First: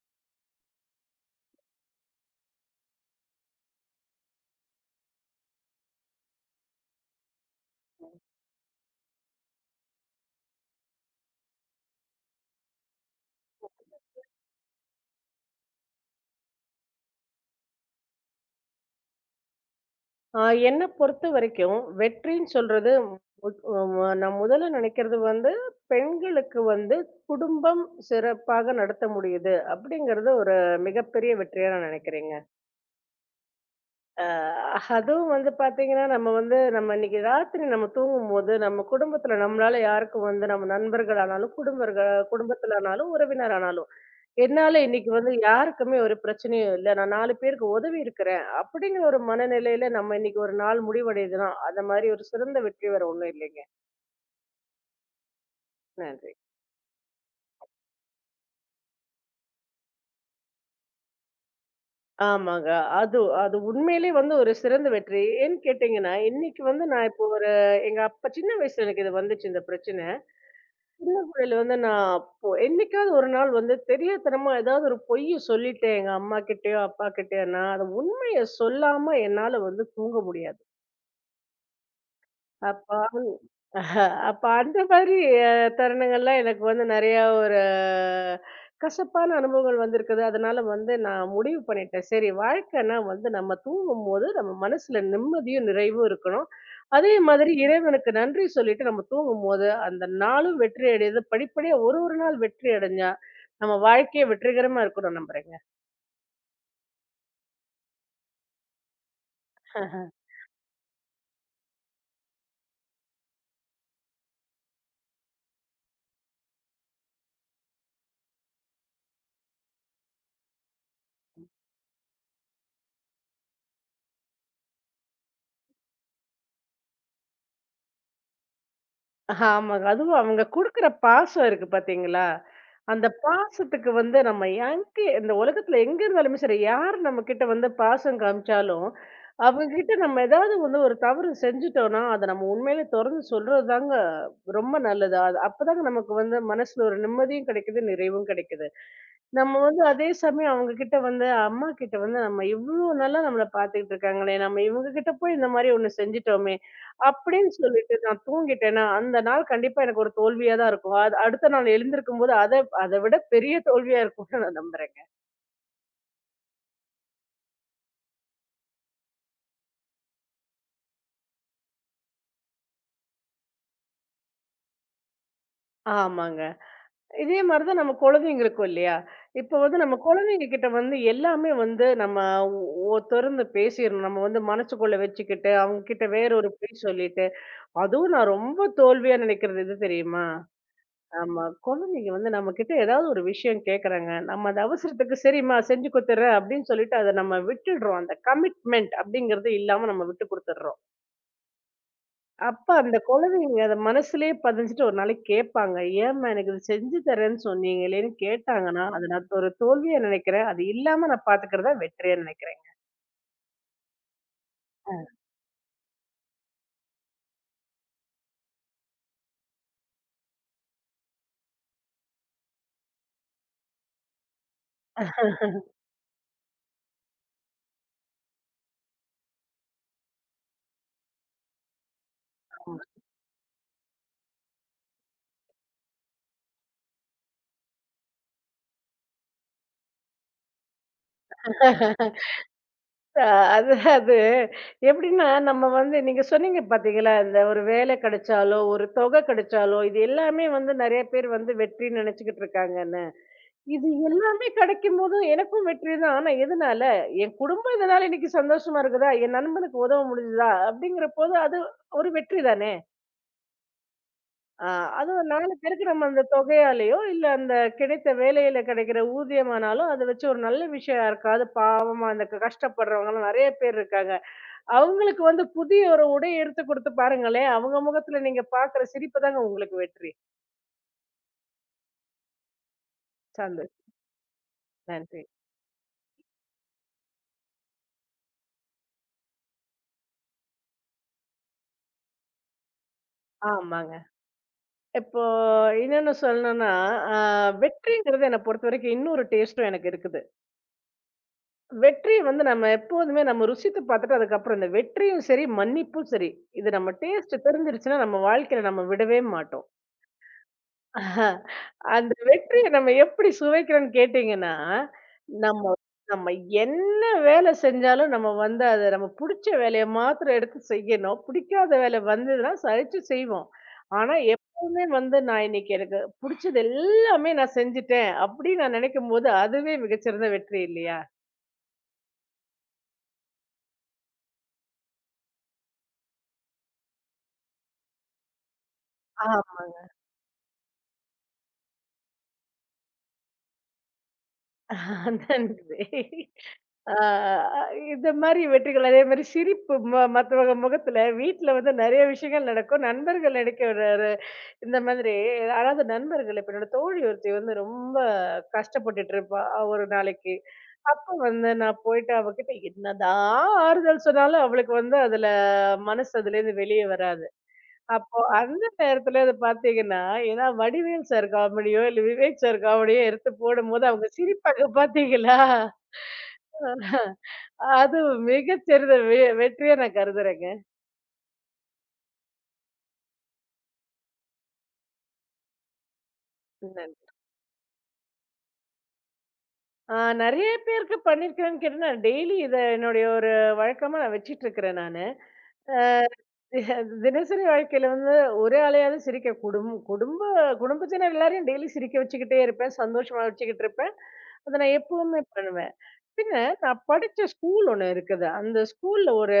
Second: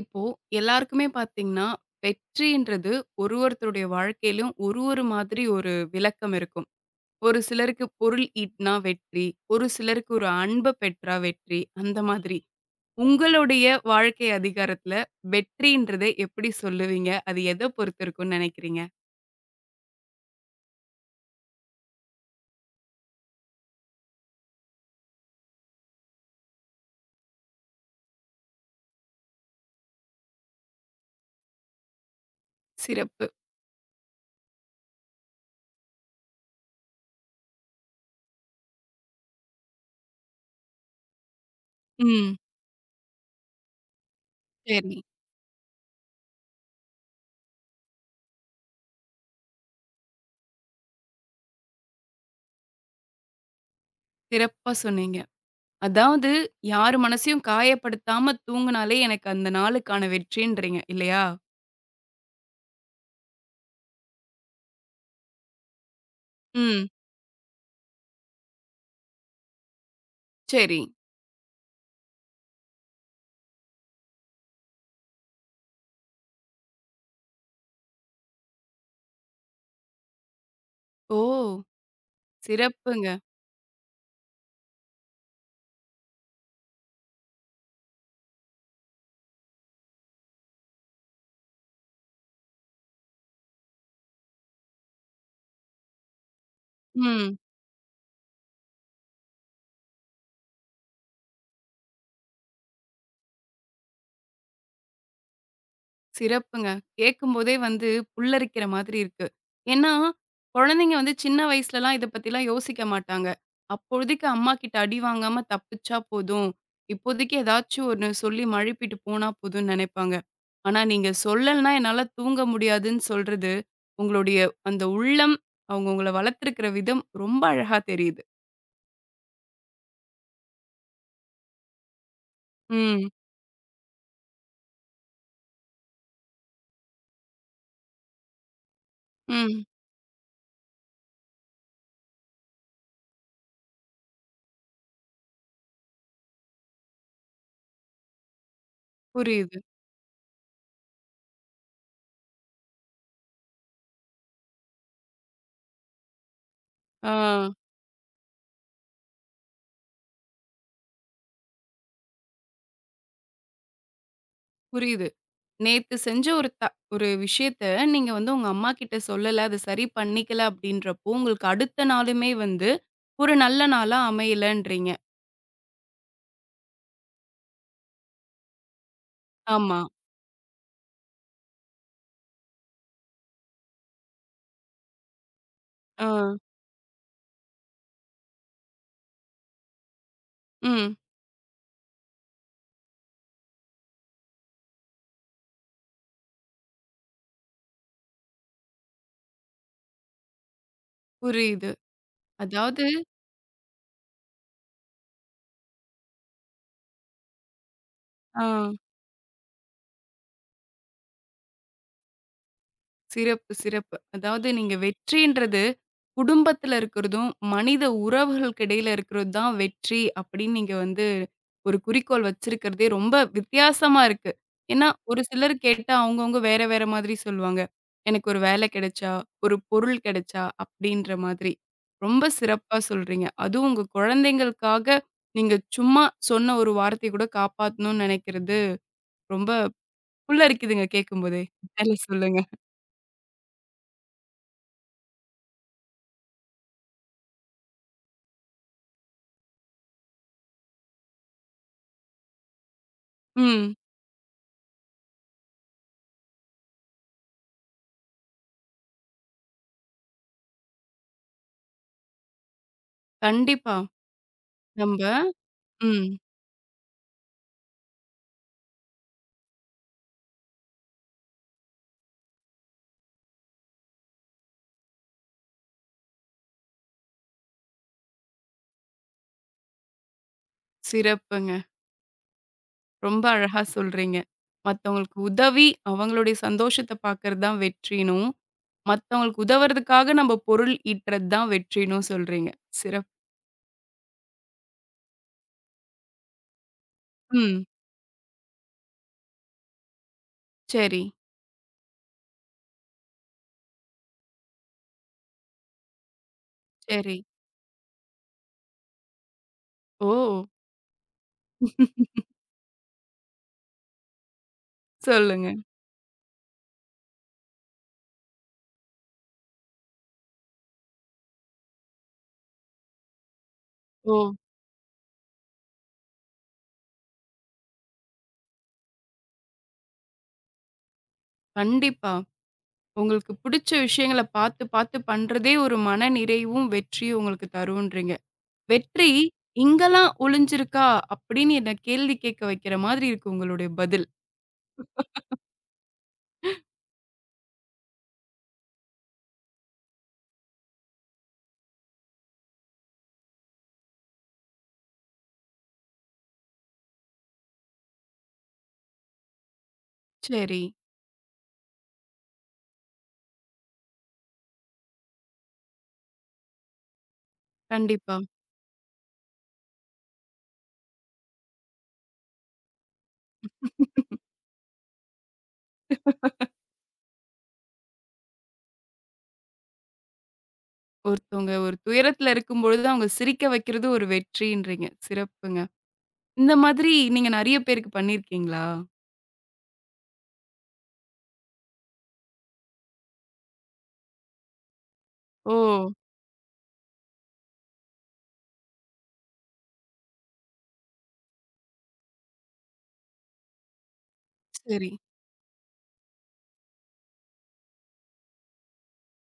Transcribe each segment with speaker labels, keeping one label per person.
Speaker 1: இப்போ எல்லாருக்குமே பார்த்தீங்கன்னா, வெற்றின்றது ஒருத்தருடைய வாழ்க்கையிலும் ஒரு ஒரு மாதிரி ஒரு விளக்கம் இருக்கும். ஒரு சிலருக்கு பொருள் ஈட்டினா வெற்றி, ஒரு சிலருக்கு ஒரு அன்ப பெற்றா வெற்றி, அந்த மாதிரி. உங்களுடைய வாழ்க்கை அதிகாரத்துல வெற்றின்றத எப்படி சொல்லுவீங்க? அது எத பொறுத்து இருக்கும்னு நினைக்கிறீங்க?
Speaker 2: ஆ என்ன பொறுத்தவரைக்கும், வெற்றின்னு சொல்றது முத் அ நான் முதல்ல நினைக்கிறது வந்து, பெண்களுக்கு வந்து குடும்பம் சிறப்பாக நடத்த முடியுது, அப்படிங்கிறது ஒரு மிகப்பெரிய வெற்றியா நான் நினைக்கிறேங்க.
Speaker 1: சிறப்பு.
Speaker 2: அ அதுவும் வந்து பார்த்தீங்கன்னா, நம்ம வந்து நம்ம இன்னைக்கு ராத்திரி நம்ம தூங்கும்போது, நம்ம குடும்பத்தில நம்மளால யாருக்கும் வந்து நம்ம நண்பர்களானாலும், குடும்பர்கள்
Speaker 1: ம்.
Speaker 2: குடும்பத்திலனாலும், உறவினரானாலும், "என்னால
Speaker 1: சரி.
Speaker 2: இன்னைக்கு வந்து யாருக்குமே ஒரு பிரச்சனையும் இல்ல. நான் 4 பேருக்கு உதவி இருக்கிறேன்." அப்படிங்கிற ஒரு மனநிலையில நம்ம இன்னைக்கு ஒரு நாள் முடிவடையுதுன்னா, அந்த மாரி ஒரு சிறந்த வெற்றி வேற ஒண்ணும் இல்லைங்க.
Speaker 1: சிறப்பா சொன்னீங்க. அதாவது
Speaker 2: நன்றி.
Speaker 1: யார் மனசையும் காயப்படுத்தாம தூங்குனாலே எனக்கு அந்த நாளுக்கான வெற்றின்றீங்க இல்லையா?
Speaker 2: ஆமாங்க. அது அது உண்மையிலேயே வந்து ஒரு சிறந்த வெற்றி. ஏன்னு கேட்டீங்கன்னா, இன்னைக்கு வந்து
Speaker 1: ம்.
Speaker 2: நான் இப்போ ஒரு எங்க அப்பா சின்ன வயசுல எனக்கு இது வந்துச்சு இந்த பிரச்சனை.
Speaker 1: சரி.
Speaker 2: இதுல வந்து நான் அப்போ என்னைக்காவது ஒரு நாள் வந்து தெரியாத்தனமா ஏதாவது ஒரு பொய்ய சொல்லிட்டேன் எங்க அம்மா கிட்டயோ, அப்பா கிட்டயோ. நான் அத உண்மைய சொல்லாம என்னால வந்து தூங்க முடியாது.
Speaker 1: ஓ!
Speaker 2: அப்ப
Speaker 1: சிறப்புங்க.
Speaker 2: அஹ. அப்ப அந்த மாதிரி அ தருணங்கள்லாம் எனக்கு வந்து நெறையா ஒரு கசப்பான அனுபவங்கள் வந்திருக்குது. அதனால வந்து நான் முடிவு பண்ணிட்டேன். சரி வாழ்க்கைன்னா வந்து நம்ம தூங்கும்போது நம்ம மனசுல நிம்மதியும், நிறைவும் இருக்கணும். அதே
Speaker 1: ம்.
Speaker 2: மாதிரி இறைவனுக்கு நன்றி சொல்லிட்டு நம்ம தூங்கும்போது, அந்த நாளும் வெற்றி அடையுது. படிப்படியா ஒரு ஒரு நாள் வெற்றி அடைஞ்சா, நம்ம வாழ்க்கையே வெற்றிகரமா இருக்கும்னு நான் நம்புறேங்க.
Speaker 1: சிறப்புங்க. கேட்கும்போதே வந்து புல்லரிக்கிற மாதிரி இருக்கு. ஏன்னா, குழந்தைங்க வந்து சின்ன வயசுலலாம் இத பத்திலாம் யோசிக்க மாட்டாங்க. அப்போதைக்கு அம்மா கிட்ட அடி வாங்காம தப்பிச்சா போதும். இப்போதைக்கு ஏதாச்சும் ஒண்ணு சொல்லி மழுப்பிட்டு போனா போதும்ன்னு நெனைப்பாங்க. ஆனா நீங்க சொல்லலன்னா என்னால தூங்க முடியாதுன்னு சொல்றது, உங்களுடைய அந்த உள்ளம், அவங்க உங்கள வளர்த்துருக்கிற விதம் ரொம்ப அழகா தெரியுது.
Speaker 2: ஆமாங்க. அதுவும் அவங்க குடுக்குற பாசம் இருக்கு பார்த்தீங்களா? அந்த
Speaker 1: ம்.
Speaker 2: பாசத்துக்கு வந்து நம்ம எங்க இந்த உலகத்துல எங்க இருந்தாலுமே சரி, யார் நம்மகிட்ட வந்து பாசம் காமிச்சாலும்,
Speaker 1: ம்.
Speaker 2: அவங்க கிட்ட நம்ம ஏதாவது வந்து ஒரு தவறு செஞ்சுட்டோம்னா, அத நம்ம உண்மையிலே தொறந்து சொல்றதுதாங்க ரொம்ப நல்லது. அது அப்பதாங்க நமக்கு வந்து மனசுல ஒரு நிம்மதியும் கிடைக்குது, நிறைவும் கிடைக்குது. நம்ம
Speaker 1: புரியுது.
Speaker 2: வந்து அதே சமயம் அவங்க கிட்ட வந்து அம்மா கிட்ட வந்து நம்ம இவ்ளோ நல்லா நம்மள பார்த்துக்கிட்டு இருக்காங்களே, நம்ம இவங்க கிட்ட போய் இந்த மாரி ஒண்ணு செஞ்சுட்டோமே!
Speaker 1: ஆ.
Speaker 2: அப்படின்னு சொல்லிட்டு நான் தூங்கிட்டேன்னா, அந்த நாள் கண்டிப்பா எனக்கு ஒரு தோல்வியா தான் இருக்கும். அது அடுத்த நாள் எழுந்திருக்கும்போது அத அத விட பெரிய தோல்வியா இருக்கும்னு நான் நம்புறேங்க.
Speaker 1: புரியுது. நேத்து செஞ்ச ஒரு விஷயத்த நீங்க வந்து உங்க அம்மாகிட்ட சொல்லல, அது சரி பண்ணிக்கல அப்படின்றப்போ, உங்களுக்கு அடுத்த நாளுமே வந்து ஒரு நல்ல நாளா அமையலன்றீங்க.
Speaker 2: ஆமாங்க. இதே மாரி தான் நம்ம குழந்தைங்களுக்கும் இல்லையா? இப்போ வந்து
Speaker 1: ஆமா.
Speaker 2: நம்ம குழந்தைங்க கிட்ட வந்து எல்லாமே வந்து நம்ம தொறந்து பேசிறணும். நம்ம வந்து மனசுக்குள்ள வச்சுக்கிட்டு, அவங்க கிட்ட
Speaker 1: ஆ.
Speaker 2: வேற ஒரு பொய் சொல்லிட்டு, அதுவும் நான் ரொம்ப தோல்வியா நினைக்கிறது எது தெரியுமா?
Speaker 1: ம்.
Speaker 2: ஆமா. குழந்தைங்க வந்து நம்மகிட்ட ஏதாவது ஒரு விஷயம் கேட்குறாங்க. நம்ம அந்த அவசரத்துக்கு சரிம்மா செஞ்சு குடுத்துடுறேன் அப்படின்னு சொல்லிட்டு அத நம்ம விட்டுடுறோம். அந்த கமிட்மெண்ட் அப்படிங்கிறது இல்லாம நம்ம விட்டு குடுத்துடுறோம்.
Speaker 1: புரியுது.
Speaker 2: அப்ப
Speaker 1: அதாவது
Speaker 2: அந்த குழந்தைங்க அத மனசுலயே பதிஞ்சுட்டு ஒரு நாளைக்கு கேட்பாங்க. ஏம்மா எனக்கு இது செஞ்சு தரேன்னு சொன்னீங்களேன்னு
Speaker 1: ஆ
Speaker 2: கேட்டாங்கன்னா, அத நான் ஒரு தோல்வியா நினைக்கிறேன். அது இல்லாம நான் பார்த்துக்கிறத வெற்றியா நினைக்கிறேங்க.
Speaker 1: சிறப்பு, சிறப்பு. அதாவது நீங்க வெற்றின்றது குடும்பத்துல இருக்கிறதும், மனித உறவுகளுக்கு இடையில இருக்கிறது தான் வெற்றி அப்படின்னு நீங்க வந்து ஒரு குறிக்கோள் வச்சிருக்கிறதே ரொம்ப வித்தியாசமா இருக்கு. ஏன்னா, ஒரு சிலர் கேட்டா அவங்கவங்க வேற வேற மாதிரி சொல்லுவாங்க. எனக்கு ஒரு வேலை கிடைச்சா, ஒரு பொருள் கிடைச்சா அப்படின்ற மாதிரி. ரொம்ப சிறப்பா சொல்றீங்க. அதுவும் உங்க குழந்தைங்களுக்காக நீங்க சும்மா சொன்ன ஒரு வார்த்தைய கூட காப்பாத்தணும்னு நினைக்கிறது ரொம்ப புல்லரிக்குதுங்க கேட்கும்போதே. மேல சொல்லுங்க.
Speaker 2: அ அது அது எப்படின்னா, நம்ம வந்து நீங்க சொன்னீங்க பார்த்தீங்களா, இந்த ஒரு வேலை கிடைச்சாலோ, ஒரு தொகை கிடைச்சாலோ, இது எல்லாமே வந்து நெறைய பேர் வந்து வெற்றின்னு நெனச்சுக்கிட்டு இருக்காங்கன்னு.
Speaker 1: ம்.
Speaker 2: இது எல்லாமே கிடைக்கும்போது எனக்கும் வெற்றி தான். ஆனா எதனால? என் குடும்பம் இதனால இன்னைக்கு சந்தோஷமா இருக்குதா? என் நண்பனுக்கு உதவ முடிஞ்சுதா? அப்படிங்கிறபோது அது ஒரு வெற்றி தானே!
Speaker 1: கண்டிப்பா.
Speaker 2: அ
Speaker 1: நம்ப
Speaker 2: அதுவும் 4 பேருக்கு நம்ம
Speaker 1: ம்.
Speaker 2: அந்த தொகையாலயோ, இல்ல அந்த கிடைத்த வேலையில கிடைக்கிற ஊதியமானாலும், அத வச்சு ஒரு நல்ல விஷயம் யாருக்காவது பாவமா அந்த கஷ்டப்படுறவங்கலாம் நெறைய பேர் இருக்காங்க. அவங்களுக்கு வந்து புதிய ஒரு உடை எடுத்து குடுத்து பாருங்களேன். அவங்க முகத்துல நீங்க பாக்குற சிரிப்பு தாங்க உங்களுக்கு வெற்றி.
Speaker 1: சிறப்புங்க. ரொம்ப அழகா
Speaker 2: சான்றது.
Speaker 1: சொல்றீங்க. மத்தவங்களுக்கு
Speaker 2: நன்றி.
Speaker 1: உதவி, அவங்களுடைய சந்தோஷத்த பார்க்கறது தான் வெற்றினும், மத்தவங்களுக்கு உதவுறதுக்காக நம்ம பொருள் ஈட்டுறது தான் வெற்றினும் சொல்றீங்க. சிறப்
Speaker 2: ஆமாங்க. இப்போ இன்னொன்னு சொல்லணும்னா, அ
Speaker 1: ம்.
Speaker 2: வெற்றிங்கிறது என்ன பொறுத்தவரைக்கும் இன்னொரு டேஸ்டும் எனக்கு இருக்குது.
Speaker 1: சரி,
Speaker 2: வெற்றி வந்து நம்ம எப்போதுமே நம்ம ருசித்து பாத்துட்டு அதுக்கப்புறம் இந்த வெற்றியும் சரி, மன்னிப்பும் சரி. இது நம்ம
Speaker 1: சரி.
Speaker 2: டேஸ்ட் தெரிஞ்சிருச்சுன்னா நம்ம வாழ்க்கையில நம்ம விடவே மாட்டோம்.
Speaker 1: ஓ!
Speaker 2: ஆஹா. அந்த வெற்றிய நம்ம எப்படி சுவைக்கிறோம்னு கேட்டீங்கன்னா,
Speaker 1: சொல்லுங்க.
Speaker 2: நம்ம நம்ம என்ன வேலை செஞ்சாலும் நம்ம வந்து அத நம்ம புடிச்ச வேலைய மாத்திரம் எடுத்து செய்யணும். பிடிக்காத வேலை வந்ததுன்னா சலிச்சு செய்வோம். ஆனா
Speaker 1: ஓ!
Speaker 2: எப்பவுமே வந்து நான் இன்னைக்கு எனக்கு புடிச்சது எல்லாமே நான் செஞ்சுட்டேன் அப்படின்னு நான் நினைக்கும்போது அதுவே மிகச்சிறந்த வெற்றி இல்லையா?
Speaker 1: கண்டிப்பா. உங்களுக்கு புடிச்ச விஷயங்கள பார்த்து, பார்த்து பண்றதே ஒரு மனநிறைவும், வெற்றியும் உங்களுக்கு தருன்றீங்க. "வெற்றி
Speaker 2: ஆமா,
Speaker 1: இங்கலாம் ஒளிஞ்சிருக்கா?" அப்படின்னு என்ன கேள்வி கேட்க வைக்கிற மாதிரி இருக்கு உங்களுடைய பதில்.
Speaker 2: நன்றி. ஆ இந்த மாரி வெற்றிகள், அதே மாரி சிரிப்பு மத்தவங்க முகத்துல வீட்ல வந்து நெறைய விஷயங்கள் நடக்கும். நண்பர்கள் நெனைக்க ஒரு ஒரு இந்த மாதிரி அதாவது நண்பர்கள் இப்ப என்னோட தோழி ஒருத்தி வந்து ரொம்ப கஷ்டப்பட்டுட்டுருப்பா, ஒரு நாளைக்கு.
Speaker 1: சரி.
Speaker 2: அப்ப வந்து நான் போயிட்டு அவகிட்ட என்னதான் ஆறுதல் சொன்னாலும், அவளுக்கு வந்து அதுல மனசு அதுலேருந்து வெளிய வராது.
Speaker 1: கண்டிப்பா.
Speaker 2: அப்போ அந்த நேரத்துல இத பார்த்தீங்கன்னா, ஏன்னா வடிவேல் சார் காமெடியோ, இல்ல விவேக் சார் காமெடியோ எடுத்து போடும்போது அவங்க சிரிப்பாங்க பார்த்தீங்களா? அது மிகச்சிறந்த வெற்றியா நான் கருதுறேங்க.
Speaker 1: ஒருத்தவங்க ஒரு துயரத்துல இருக்கும்பொழுது அவங்க சிரிக்க வைக்கிறது ஒரு வெற்றின்றீங்க. சிறப்புங்க. இந்த
Speaker 2: நன்
Speaker 1: மாதிரி நீங்க நெறைய பேருக்கு பண்ணியிருக்கீங்களா?
Speaker 2: ஆ நெறைய பேருக்கு பண்ணியிருக்கிறேன்னு கேட்டீங்கன்னா, டெய்லி இத என்னுடைய ஒரு வழக்கமா நான் வச்சுட்டு இருக்கிறேன் நானு.
Speaker 1: ஓ!
Speaker 2: அ தினசரி வாழ்க்கையில வந்து ஒரே ஆளையாவது சிரிக்க குடும்பத்தினர் எல்லாரையும் டெய்லி சிரிக்க வச்சுக்கிட்டே இருப்பேன். சந்தோஷமா வச்சுக்கிட்டு இருப்பேன். அத நான்
Speaker 1: சரி,
Speaker 2: எப்பவுமே பண்ணுவேன். பின்ன நான் படிச்ச ஸ்கூல் ஒண்ணு இருக்குது. அந்த ஸ்கூல்ல ஒரு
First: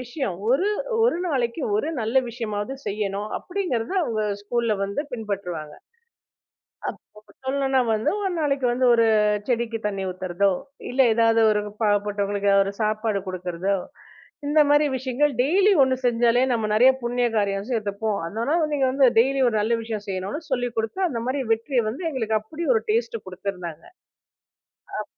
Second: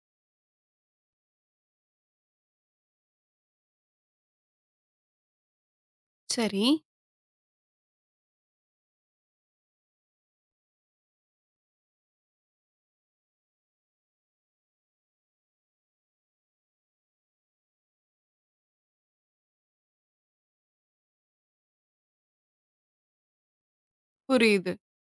Speaker 2: விஷயம், ஒரு ஒரு நாளைக்கு ஒரு நல்ல விஷயமாவது செய்யணும் அப்படிங்கிறத அவங்க ஸ்கூல்ல வந்து பின்பற்றுவாங்க.
Speaker 1: சரி.
Speaker 2: அப்ப சொல்லணும்னா வந்து ஒரு நாளைக்கு வந்து ஒரு செடிக்கு தண்ணி ஊத்துறதோ, இல்ல ஏதாவது ஒரு பாவப்பட்டவங்களுக்கு ஏதாவது ஒரு சாப்பாடு குடுக்குறதோ, இந்த மாரி விஷயங்கள் டெய்லி ஒண்ணு செஞ்சாலே நம்ம நெறைய புண்ணிய காரியம் சேர்த்துப்போம். அதனால நீங்க வந்து டெய்லி ஒரு நல்ல விஷயம் செய்யணும்னு சொல்லிக் குடுத்து, அந்த மாரி வெற்றிய வந்து எங்களுக்கு அப்படி ஒரு டேஸ்ட் குடுத்திருந்தாங்க.
Speaker 1: புரியுது.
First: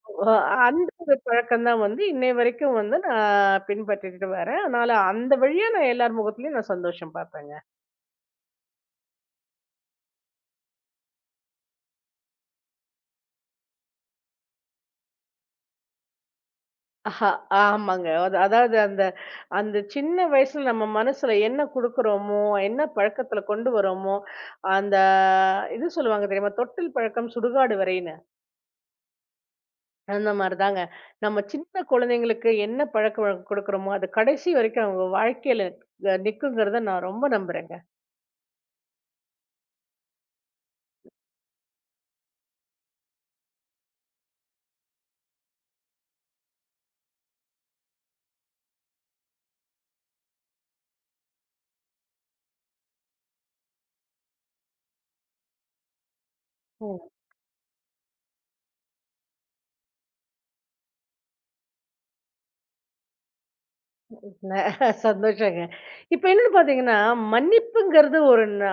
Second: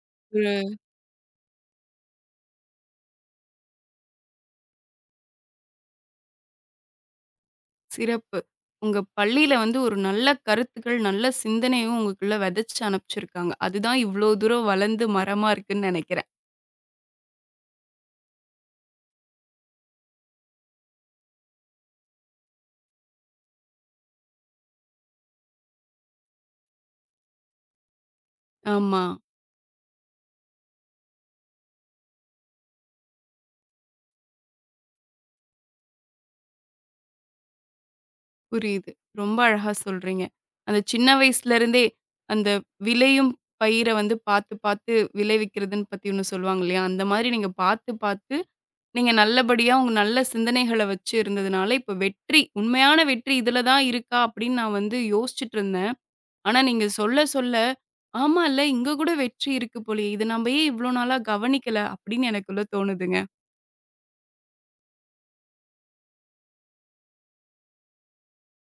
Speaker 2: ஓ!
Speaker 1: ஒரு
Speaker 2: அந்த ஒரு பழக்கம் தான் வந்து இன்னை வரைக்கும் வந்து நான் பின்பற்றிட்டு வரேன். அதனால அந்த வழியா நான் எல்லார் முகத்துலயும் நான் சந்தோஷம் பார்ப்பேங்க.
Speaker 1: சிறப்பு. உங்க பள்ளியில வந்து ஒரு நல்ல கருத்துக்கள், நல்ல சிந்தனையும் உங்களுக்குள்ள விதைச்சு அனுப்பிச்சிருக்காங்க. அதுதான் இவ்ளோ தூரம் வளர்ந்து மரமா இருக்குன்னு நெனைக்கிறேன்.
Speaker 2: ஆஹா, ஆமாங்க. அது அதாவது அந்த அந்த சின்ன வயசுல நம்ம மனசுல என்ன குடுக்குறோமோ, என்ன பழக்கத்துல கொண்டு வரோமோ, அந்த இது சொல்லுவாங்க தெரியுமா? தொட்டில் பழக்கம் சுடுகாடு வரைன்னு.
Speaker 1: ஆமா.
Speaker 2: அந்த மாரி தாங்க. நம்ம சின்ன குழந்தைங்களுக்கு என்ன பழக்கவழக்கம் குடுக்குறோமோ, அது கடைசி வரைக்கும் அவங்க வாழ்க்கையில நிக்குங்கிறத நான் ரொம்ப நம்புறேங்க.
Speaker 1: புரியுது. ரொம்ப அழகா சொல்றீங்க. அந்த சின்ன வயசுலருந்தே, அந்த விளையும் பயிர வந்து பாத்து பாத்து விளைவிக்கிறதுன்னு பத்தி ஒண்ணு சொல்லுவாங்க இல்லையா? அந்த மாரி நீங்க பாத்து பாத்து, நீங்க நல்லபடியா உங்க நல்ல சிந்தனைகள வச்சு இருந்ததுனால, இப்ப வெற்றி, உண்மையான வெற்றி இதுல தான் இருக்கா? அப்படின்னு நான் வந்து யோசிச்சுட்டுருந்தேன். ஆனா நீங்க சொல்ல சொல்ல, ஆமால்ல இங்க கூட வெற்றி இருக்கு போலயே! இத நம்ப ஏன் இவ்ளோ நாளா கவனிக்கல? அப்படின்னு எனக்குள்ள தோணுதுங்க.
Speaker 2: ந சந்தோஷங்க. இப்ப என்னன்னு பார்த்தீங்கன்னா, மன்னிப்புங்கிறது ஒரு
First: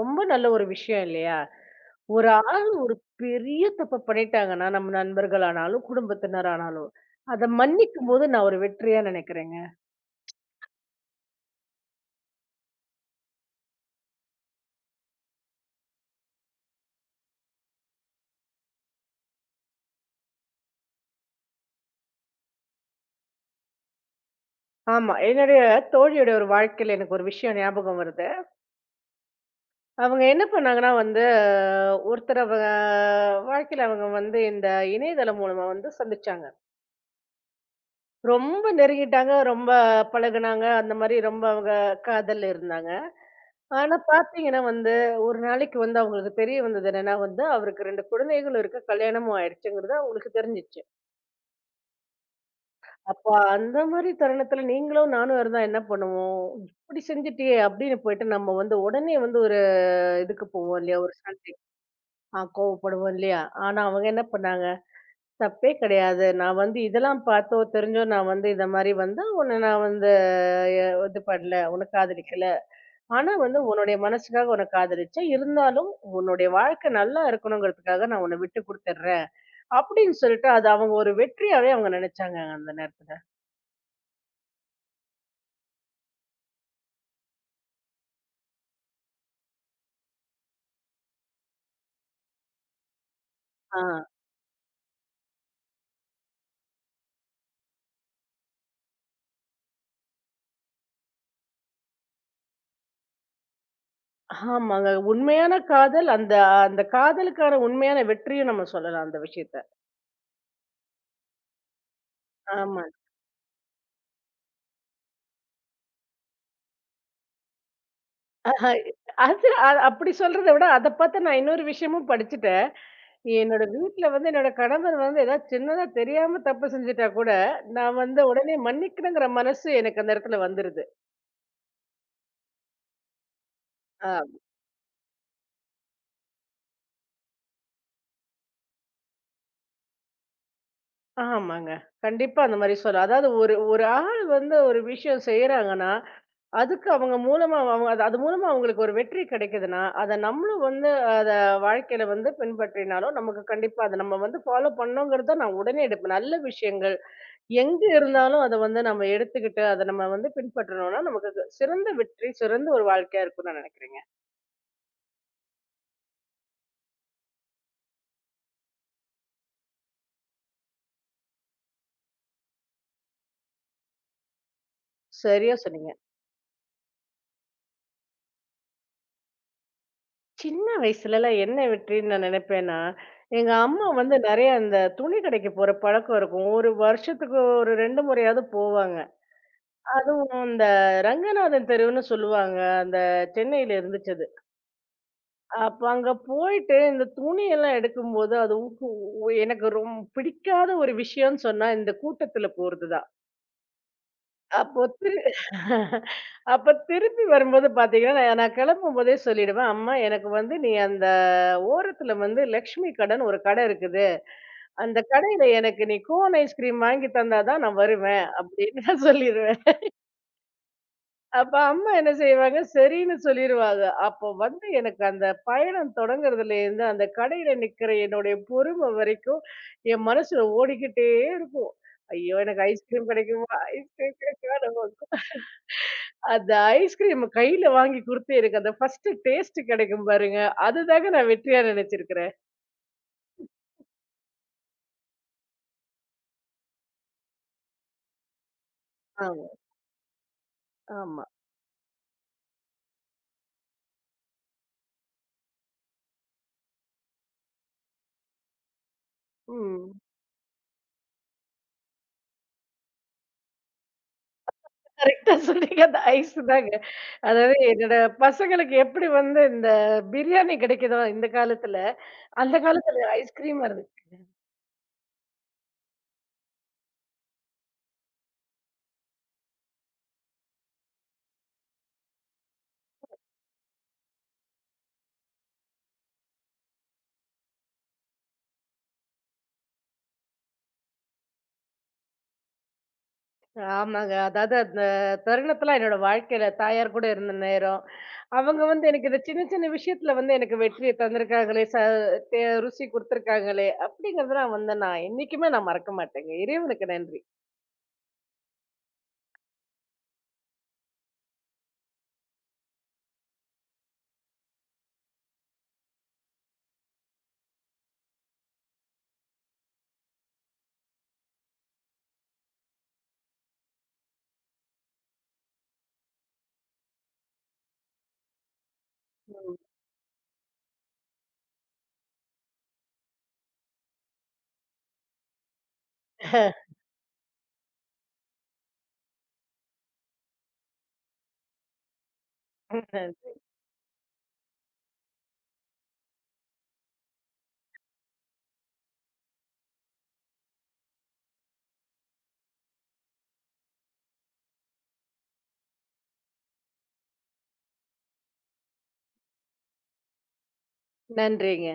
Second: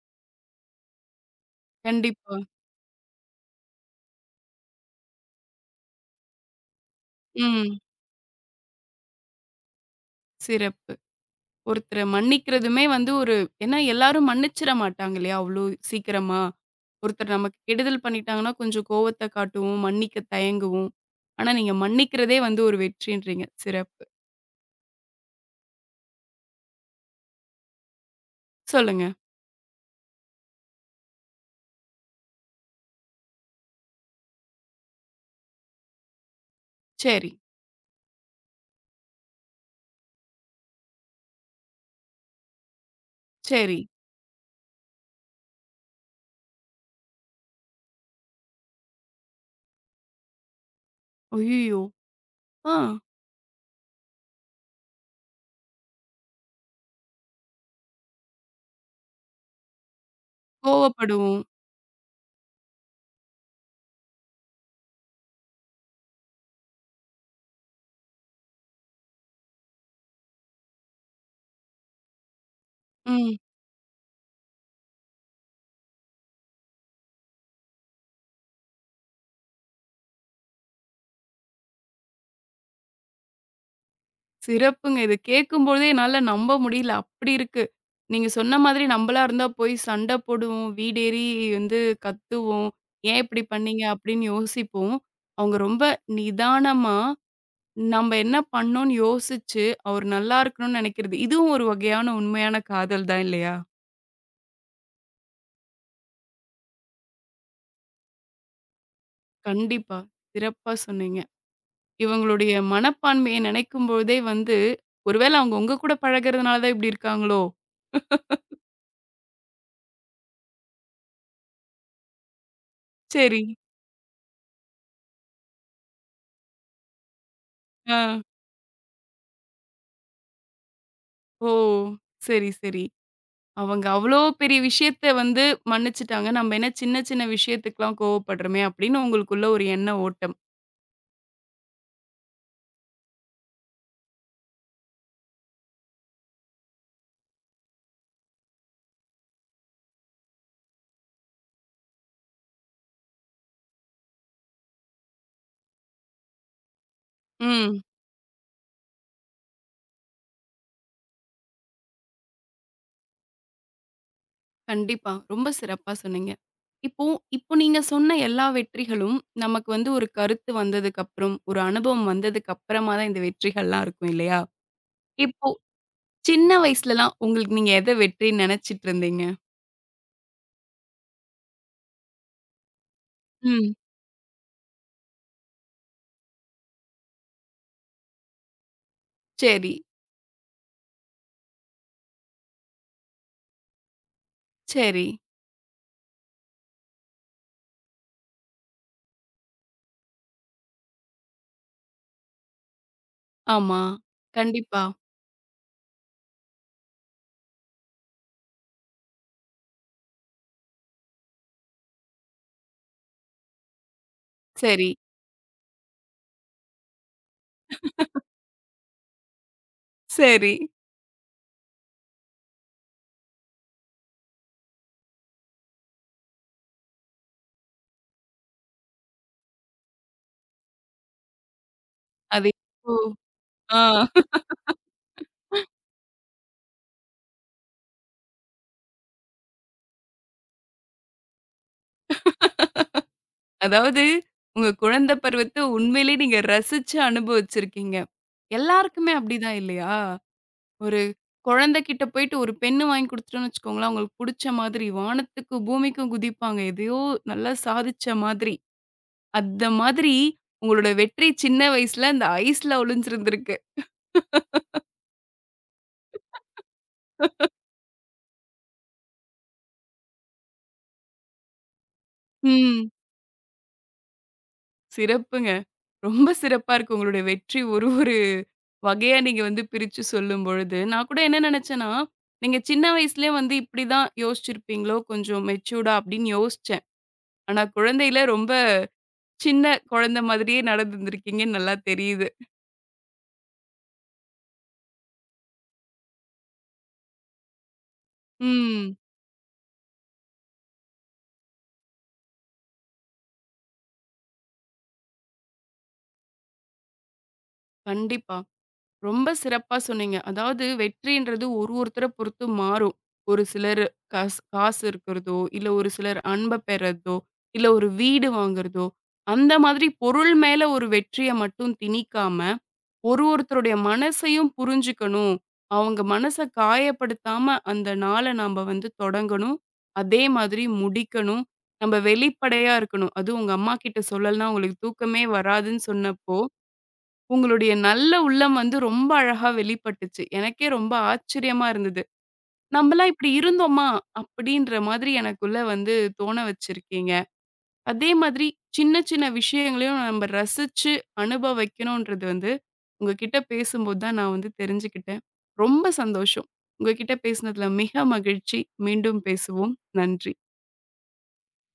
Speaker 2: ரொம்ப நல்ல ஒரு விஷயம் இல்லையா? ஒரு
Speaker 1: கண்டிப்பா.
Speaker 2: ஆள் ஒரு பெரிய தப்ப பண்ணிட்டாங்கன்னா, நம்ம நண்பர்களானாலும், குடும்பத்தினரானாலும், அத
Speaker 1: ம்.
Speaker 2: மன்னிக்கும்போது நான் ஒரு வெற்றியா நெனைக்கிறேங்க.
Speaker 1: சிறப்பு. ஒருத்தர மன்னிக்கிறதுமே வந்து ஒரு ஏன்னா எல்லாரும் மன்னிச்சிட மாட்டாங்க இல்லையா? அவ்ளோ சீக்கிரமா. ஒருத்தர் நமக்கு கெடுதல் பண்ணிட்டாங்கன்னா, கொஞ்சம் கோவத்த காட்டுவோம், மன்னிக்க தயங்குவோம். ஆனா நீங்க மன்னிக்கிறதே வந்து ஒரு வெற்றின்றீங்க. சிறப்பு.
Speaker 2: ஆமா. என்னுடைய தோழியோட ஒரு வாழ்க்கையில எனக்கு ஒரு விஷயம் ஞாபகம் வருது.
Speaker 1: சொல்லுங்க.
Speaker 2: அவங்க என்ன பண்ணாங்கன்னா வந்து, ஒருத்தர் அவங்க வாழ்க்கையில அவங்க வந்து இந்த இணையதளம் மூலமா வந்து சந்திச்சாங்க.
Speaker 1: சரி,
Speaker 2: ரொம்ப நெருங்கிட்டாங்க, ரொம்ப பழகுனாங்க. அந்த மாரி ரொம்ப அவங்க காதல்ல இருந்தாங்க.
Speaker 1: சரி.
Speaker 2: ஆனா பாத்தீங்கன்னா வந்து, ஒரு நாளைக்கு வந்து அவங்களுக்கு தெரிய வந்தது என்னன்னா வந்து, அவருக்கு 2 குழந்தைகளும் இருக்கு. கல்யாணமும் ஆயிடுச்சுங்கிறது அவங்களுக்கு தெரிஞ்சுச்சு.
Speaker 1: அய்யய்யோ! ஆ.
Speaker 2: அப்ப அந்த மாரி தருணத்துல நீங்களும் நானும் இருந்தா என்ன பண்ணுவோம்? "இப்படி செஞ்சுட்டியே!" அப்படின்னு போயிட்டு நம்ம வந்து உடனே வந்து ஒரு இதுக்கு போவோம் இல்லையா? ஒரு
Speaker 1: கோவப்படுவோம்.
Speaker 2: சண்டைக்கு. ஆ கோவப்படுவோம் இல்லையா? ஆனா அவங்க என்ன பண்ணாங்க, "தப்பே கிடையாது. நான் வந்து இதெல்லாம் பார்த்தோ, தெரிஞ்சோ நான் வந்து இத மாரி வந்து உன்ன நான் வந்து இது பண்ணல. உன்ன காதலிக்கல." ஆனா
Speaker 1: ம்.
Speaker 2: வந்து உன்னுடைய மனசுக்காக உன்ன காதலிச்சேன். இருந்தாலும் உன்னுடைய வாழ்க்கை நல்லா இருக்கணுங்கிறதுக்காக நான் உன்ன விட்டு குடுத்துடுறேன்." அப்படின்னு சொல்லிட்டு அது அவங்க ஒரு வெற்றியாவே அவங்க நெனச்சாங்க அந்த நேரத்துல.
Speaker 1: சிறப்புங்க. இத கேட்கும்பொழுதே என்னால நம்ப முடியல. அப்படி இருக்கு. நீங்க சொன்ன மாதிரி நம்பளா இருந்தா போய் சண்ட போடுவோம். வீடேறி வந்து கத்துவோம். "ஏன் இப்படி
Speaker 2: ஆ.
Speaker 1: பண்ணீங்க?" அப்படின்னு யோசிப்போம். அவங்க ரொம்ப நிதானமா, நம்ப என்ன பண்ணோம்னு யோசிச்சு, அவர் நல்லா இருக்கணும்னு நெனைக்கிறது. இதுவும் ஒரு வகையான உண்மையான காதல் தான் இல்லையா?
Speaker 2: ஆமாங்க. உண்மையான காதல் அந்த அந்த காதலுக்கான உண்மையான வெற்றியும் நம்ம சொல்லலாம் அந்த விஷயத்த.
Speaker 1: கண்டிப்பா. சிறப்பா சொன்னீங்க. இவங்களுடைய
Speaker 2: ஆமா.
Speaker 1: மனப்பான்மைய நெனைக்கும்பொழுதே வந்து, ஒருவேள அவங்க உங்க கூட பழகுறதுனால தான் இப்படி இருக்காங்களோ?
Speaker 2: ஆஹா. அது அப்படி சொல்றத விட அத பாத்து நான் இன்னொரு விஷயமும் படிச்சுட்டேன்.
Speaker 1: சரி.
Speaker 2: என்னோட வீட்ல வந்து என்னோட கணவர் வந்து ஏதாவது சின்னதா தெரியாம தப்பு செஞ்சுட்டா கூட, நான்
Speaker 1: ஆ.
Speaker 2: வந்து உடனே மன்னிக்கணுங்கிற மனசு எனக்கு அந்த இடத்துல வந்துருது.
Speaker 1: ஓ! சரி, சரி. அவங்க அவ்ளோ
Speaker 2: ஆ.
Speaker 1: பெரிய விஷயத்த வந்து மன்னிச்சுட்டாங்க. நம்ம என்ன சின்ன சின்ன விஷயத்துக்குலாம் கோவப்படுறோமே! அப்படின்னு உங்களுக்குள்ள ஒரு எண்ண ஓட்டம்.
Speaker 2: ஆமாங்க. கண்டிப்பா அந்த மாரி சொல்லலாம். அதாவது ஒரு ஒரு ஆள் வந்து ஒரு விஷயம் செய்றாங்கன்னா, அதுக்கு அவங்க மூலமா அவங்க அது அது மூலமா அவங்களுக்கு ஒரு வெற்றி கிடைக்குதுன்னா, அத நம்மளும் வந்து அத வாழ்க்கையில வந்து பின்பற்றினாலும், நமக்கு கண்டிப்பா அத நம்ம வந்து ஃபாலோ பண்ணோங்கிறத நான் உடனே எடுப்பேன். நல்ல விஷயங்கள்
Speaker 1: ம்.
Speaker 2: எங்க இருந்தாலும் அத வந்து நம்ம எடுத்துக்கிட்டு, அத நம்ம வந்து பின்பற்றணும்னா, நமக்கு அது சிறந்த வெற்றி, சிறந்த ஒரு வாழ்க்கையா இருக்கும்னு நான் நினைக்கிறேங்க.
Speaker 1: கண்டிப்பா. ரொம்ப சிறப்பா சொன்னீங்க. இப்போ இப்போ நீங்க சொன்ன எல்லா வெற்றிகளும் நமக்கு வந்து ஒரு கருத்து வந்ததுக்கப்புறம், ஒரு அனுபவம் வந்ததுக்கப்புறமா தான் இந்த வெற்றிகள்லாம் இருக்கும் இல்லையா? இப்போ
Speaker 2: சரியா சொன்னீங்க.
Speaker 1: சின்ன வயசுலலாம் உங்களுக்கு நீங்க எத வெற்றின்னு நெனச்சிட்டு இருந்தீங்க?
Speaker 2: சின்ன வயசுலலாம் என்ன வெற்றின்னு நான் நினைப்பேன்னா, எங்க
Speaker 1: ம்.
Speaker 2: அம்மா வந்து நெறைய அந்த துணி கடைக்கு போற பழக்கம் இருக்கும். ஒரு வருஷத்துக்கு ஒரு 2 முறையாவது போவாங்க.
Speaker 1: சரி,
Speaker 2: அதுவும் இந்த ரங்கநாதன் தெருவுன்னு சொல்லுவாங்க. அந்த சென்னையில இருந்துச்சு அது.
Speaker 1: சரி.
Speaker 2: அப்ப அங்க போயிட்டு இந்த துணியெல்லாம் எடுக்கும்போது, அது எனக்கு ரொம்ப பிடிக்காத ஒரு விஷயம்னு சொன்னா இந்த கூட்டத்துல போறது தான்.
Speaker 1: ஆமா.
Speaker 2: அப்போ
Speaker 1: கண்டிப்பா.
Speaker 2: திரு அப்ப திருப்பி வரும்போது பாத்தீங்கன்னா, நான் நான் கிளம்பும்போதே சொல்லிடுவேன், "அம்மா எனக்கு வந்து நீ அந்த ஓரத்துல வந்து லக்ஷ்மி கடன்னு ஒரு கடை இருக்குது.
Speaker 1: சரி,
Speaker 2: அந்த கடையில எனக்கு நீ கோன் ஐஸ்கிரீம் வாங்கி தந்தா தான் நான் வருவேன்." அப்படின்னு நான் சொல்லிருவேன்.
Speaker 1: சரி.
Speaker 2: அப்ப அம்மா என்ன செய்வாங்க, சரின்னு சொல்லிருவாங்க. அப்போ வந்து எனக்கு அந்த பயணம் தொடங்குறதுலேருந்து, அந்த கடையில நிக்கிற என்னுடைய பொறுமை வரைக்கும், என் மனசுல ஓடிக்கிட்டே இருக்கும். ஐயோ!
Speaker 1: அது
Speaker 2: எனக்கு
Speaker 1: ஓ!
Speaker 2: ஐஸ்கிரீம் கிடைக்குமா?
Speaker 1: ஆ.
Speaker 2: ஐஸ்கிரீம் கிடைக்குமா? அந்த ஐஸ்கிரீம் கையில வாங்கி குடுத்து எனக்கு அந்த ஃபர்ஸ்ட்டு டேஸ்ட்டு கிடைக்கும் பாருங்க. அதுதாங்க நான் வெற்றியா நெனச்சிருக்கிறேன்.
Speaker 1: அதாவது, உங்க குழந்த பருவத்த உண்மையிலேயே நீங்க ரசிச்சு அனுபவிச்சிருக்கீங்க. எல்லாருக்குமே
Speaker 2: ஆமா.
Speaker 1: அப்படிதான் இல்லையா? ஒரு
Speaker 2: ஆமா.
Speaker 1: குழந்தைகிட்ட போயிட்டு ஒரு பென்னு வாங்கி குடுத்துட்டோம்னு வச்சுக்கோங்களேன், அவங்களுக்கு புடிச்ச மாதிரி வானத்துக்கும், பூமிக்கும் குதிப்பாங்க. எதையோ நல்லா சாதிச்ச மாதிரி. அந்த
Speaker 2: ம்.
Speaker 1: மாதிரி உங்களோட வெற்றி சின்ன வயசுல அந்த ஐஸ்ல ஒளிஞ்சிருந்திருக்கு.
Speaker 2: கரெக்ட்டா சொன்னீங்க. அந்த ஐஸு தாங்க. அதாவது என்னோட பசங்களுக்கு எப்படி வந்து இந்த பிரியாணி கிடைக்குதோ இந்த காலத்துல, அந்த
Speaker 1: ம்.
Speaker 2: காலத்துல ஐஸ்கிரீம்
Speaker 1: சிறப்புங்க. ரொம்ப சிறப்பா இருக்கு உங்களுடைய வெற்றி ஒரு ஒரு வகையா நீங்க வந்து பிரிச்சு சொல்லும்பொழுது, நான் கூட என்ன நெனச்சேன்னா, நீங்க சின்ன வயசுலயே வந்து இப்படிதான் யோசிச்சிருப்பீங்களோ, கொஞ்சம் மெச்சூர்டா அப்படின்னு யோசிச்சேன். ஆனா குழந்தையில ரொம்ப சின்ன குழந்தை மாதிரியே நடந்துருந்துருக்கீங்கன்னு நல்லா தெரியுது.
Speaker 2: ஆமாங்க. அதாவது அந்த தருணத்தலாம் என்னோட வாழ்க்கையில தாயார் கூட இருந்த நேரம். அவங்க வந்து
Speaker 1: ம்.
Speaker 2: எனக்கு இந்த சின்ன சின்ன விஷயத்துல வந்து எனக்கு வெற்றிய தந்திருக்காங்களே, ச தே ருசி குடுத்துருக்காங்களே, அப்படிங்கிறதெல்லாம் வந்து நான் என்னைக்குமே நான் மறக்க மாட்டேங்க. இறைவனுக்கு நன்றி.
Speaker 1: கண்டிப்பா. ரொம்ப சிறப்பா சொன்னீங்க. அதாவது வெற்றின்றது ஒருத்தர பொறுத்து மாறும். ஒரு சிலர் காசு காசு இருக்கிறதோ, இல்ல ஒரு சிலர் அன்ப பெறதோ, இல்ல ஒரு வீடு வாங்குறதோ, அந்த மாதிரி பொருள் மேல ஒரு வெற்றிய மட்டும் திணிக்காம ஒருத்தருடைய மனசையும் புரிஞ்சுக்கணும். அவங்க மனச காயப்படுத்தாம அந்த நாள நம்ப வந்து
Speaker 2: ம்.
Speaker 1: தொடங்கணும். அதே மாதிரி முடிக்கணும். நம்ப வெளிப்படையா இருக்கணும். அதுவும் உங்க அம்மாகிட்ட சொல்லலன்னா உங்களுக்கு தூக்கமே வராதுன்னு சொன்னப்போ, உங்களுடைய நல்ல உள்ளம் வந்து ரொம்ப அழகா வெளிப்பட்டுச்சு. எனக்கே ரொம்ப ஆச்சரியமா இருந்தது. "நம்பலாம் இப்படி இருந்தோமா?" அப்படின்ற மாதிரி எனக்குள்ள வந்து தோண வச்சிருக்கீங்க. அதே மாதிரி சின்ன சின்ன விஷயங்களையும் நம்ம ரசிச்சு அனுபவிக்கணுன்றது வந்து உங்ககிட்ட பேசும்போது தான் நான் வந்து தெரிஞ்சுக்கிட்டேன். ரொம்ப சந்தோஷம். உங்ககிட்ட பேசினதுல மிக மகிழ்ச்சி. மீண்டும் பேசுவோம். நன்றி.
Speaker 2: நன்றிங்க.